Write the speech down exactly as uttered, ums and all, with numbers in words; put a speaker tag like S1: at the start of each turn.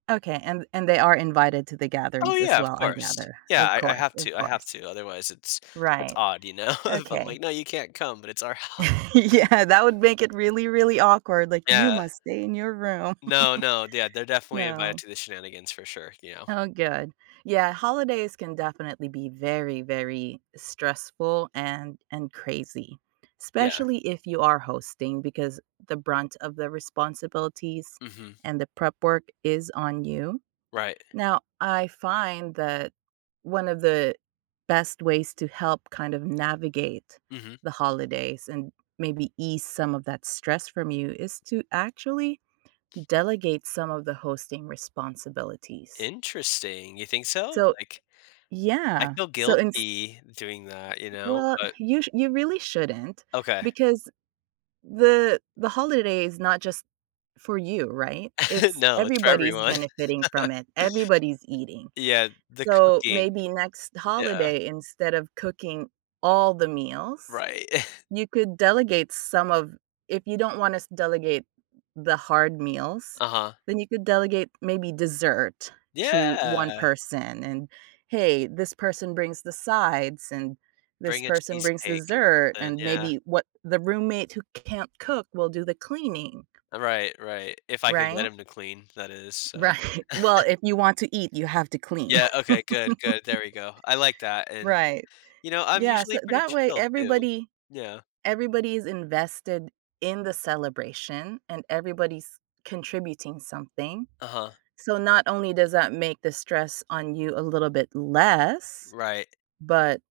S1: Okay, and and they are invited to the
S2: Oh,
S1: gatherings as
S2: yeah, of
S1: well, I
S2: course.
S1: gather.
S2: Yeah,
S1: Of
S2: I I
S1: course,
S2: have
S1: of
S2: to I have
S1: course.
S2: to, otherwise, it's it's
S1: Right.
S2: odd, you know? If I'm
S1: Okay.
S2: like, “No, you can't come,” but it's our house.
S1: Yeah. That would make it really, really awkward. Like,
S2: Yeah.
S1: “You must stay in your room.”
S2: No, no, d yeah, they're definitely invited
S1: No.
S2: to the shenanigans for sure, you know?
S1: Oh good, yeah, holidays can definitely be very, very stressful and and crazy,
S2: Yeah.
S1: especially if you are hosting, because the brunt of the responsibilities
S2: Mhm.
S1: and the prep work is on you,
S2: Right.
S1: now, I find that one of the best ways to help kind of navigate
S2: Mhm.
S1: the holidays and maybe ease some of that stress from you is to actually delegate some of the hosting responsibilities.
S2: Interesting, you think so?
S1: So
S2: Like, I
S1: yeah,
S2: feel
S1: so ins
S2: guilty doing that, you know,
S1: Well,
S2: but
S1: you sh you really shouldn't
S2: Okay.
S1: because the the holiday is not just for you, right? It's
S2: No, it's for
S1: everybody's
S2: everyone.
S1: benefiting from it, everybody's eating.
S2: Yeah, the
S1: So,
S2: cooking.
S1: maybe next
S2: Yeah.
S1: holiday, instead of cooking all the meals,
S2: Right.
S1: you could delegate some of if you don't want us delegate the hard meals,
S2: Uh-huh.
S1: then you could delegate maybe dessert to one
S2: Yeah.
S1: person, and, hey, this person brings the sides, and this
S2: Bring a
S1: person brings
S2: cheesecake or
S1: dessert,
S2: something,
S1: and
S2: yeah.
S1: maybe what the roommate who can't cook will do the cleaning.
S2: Right, right, if I could get
S1: Right?
S2: him to clean, that is. So
S1: Right. Well, if you want to eat, you have to clean.
S2: Yeah, okay, good, good, there we go. I like that, and,
S1: Right.
S2: you know, I'm
S1: Yeah, so
S2: usually pretty
S1: that way,
S2: chill too.
S1: everybody
S2: Yeah.
S1: everybody is invested in the celebration and everybody's contributing something,
S2: Uh-huh.
S1: so not only does that make the stress on you a little bit less,
S2: Right.
S1: but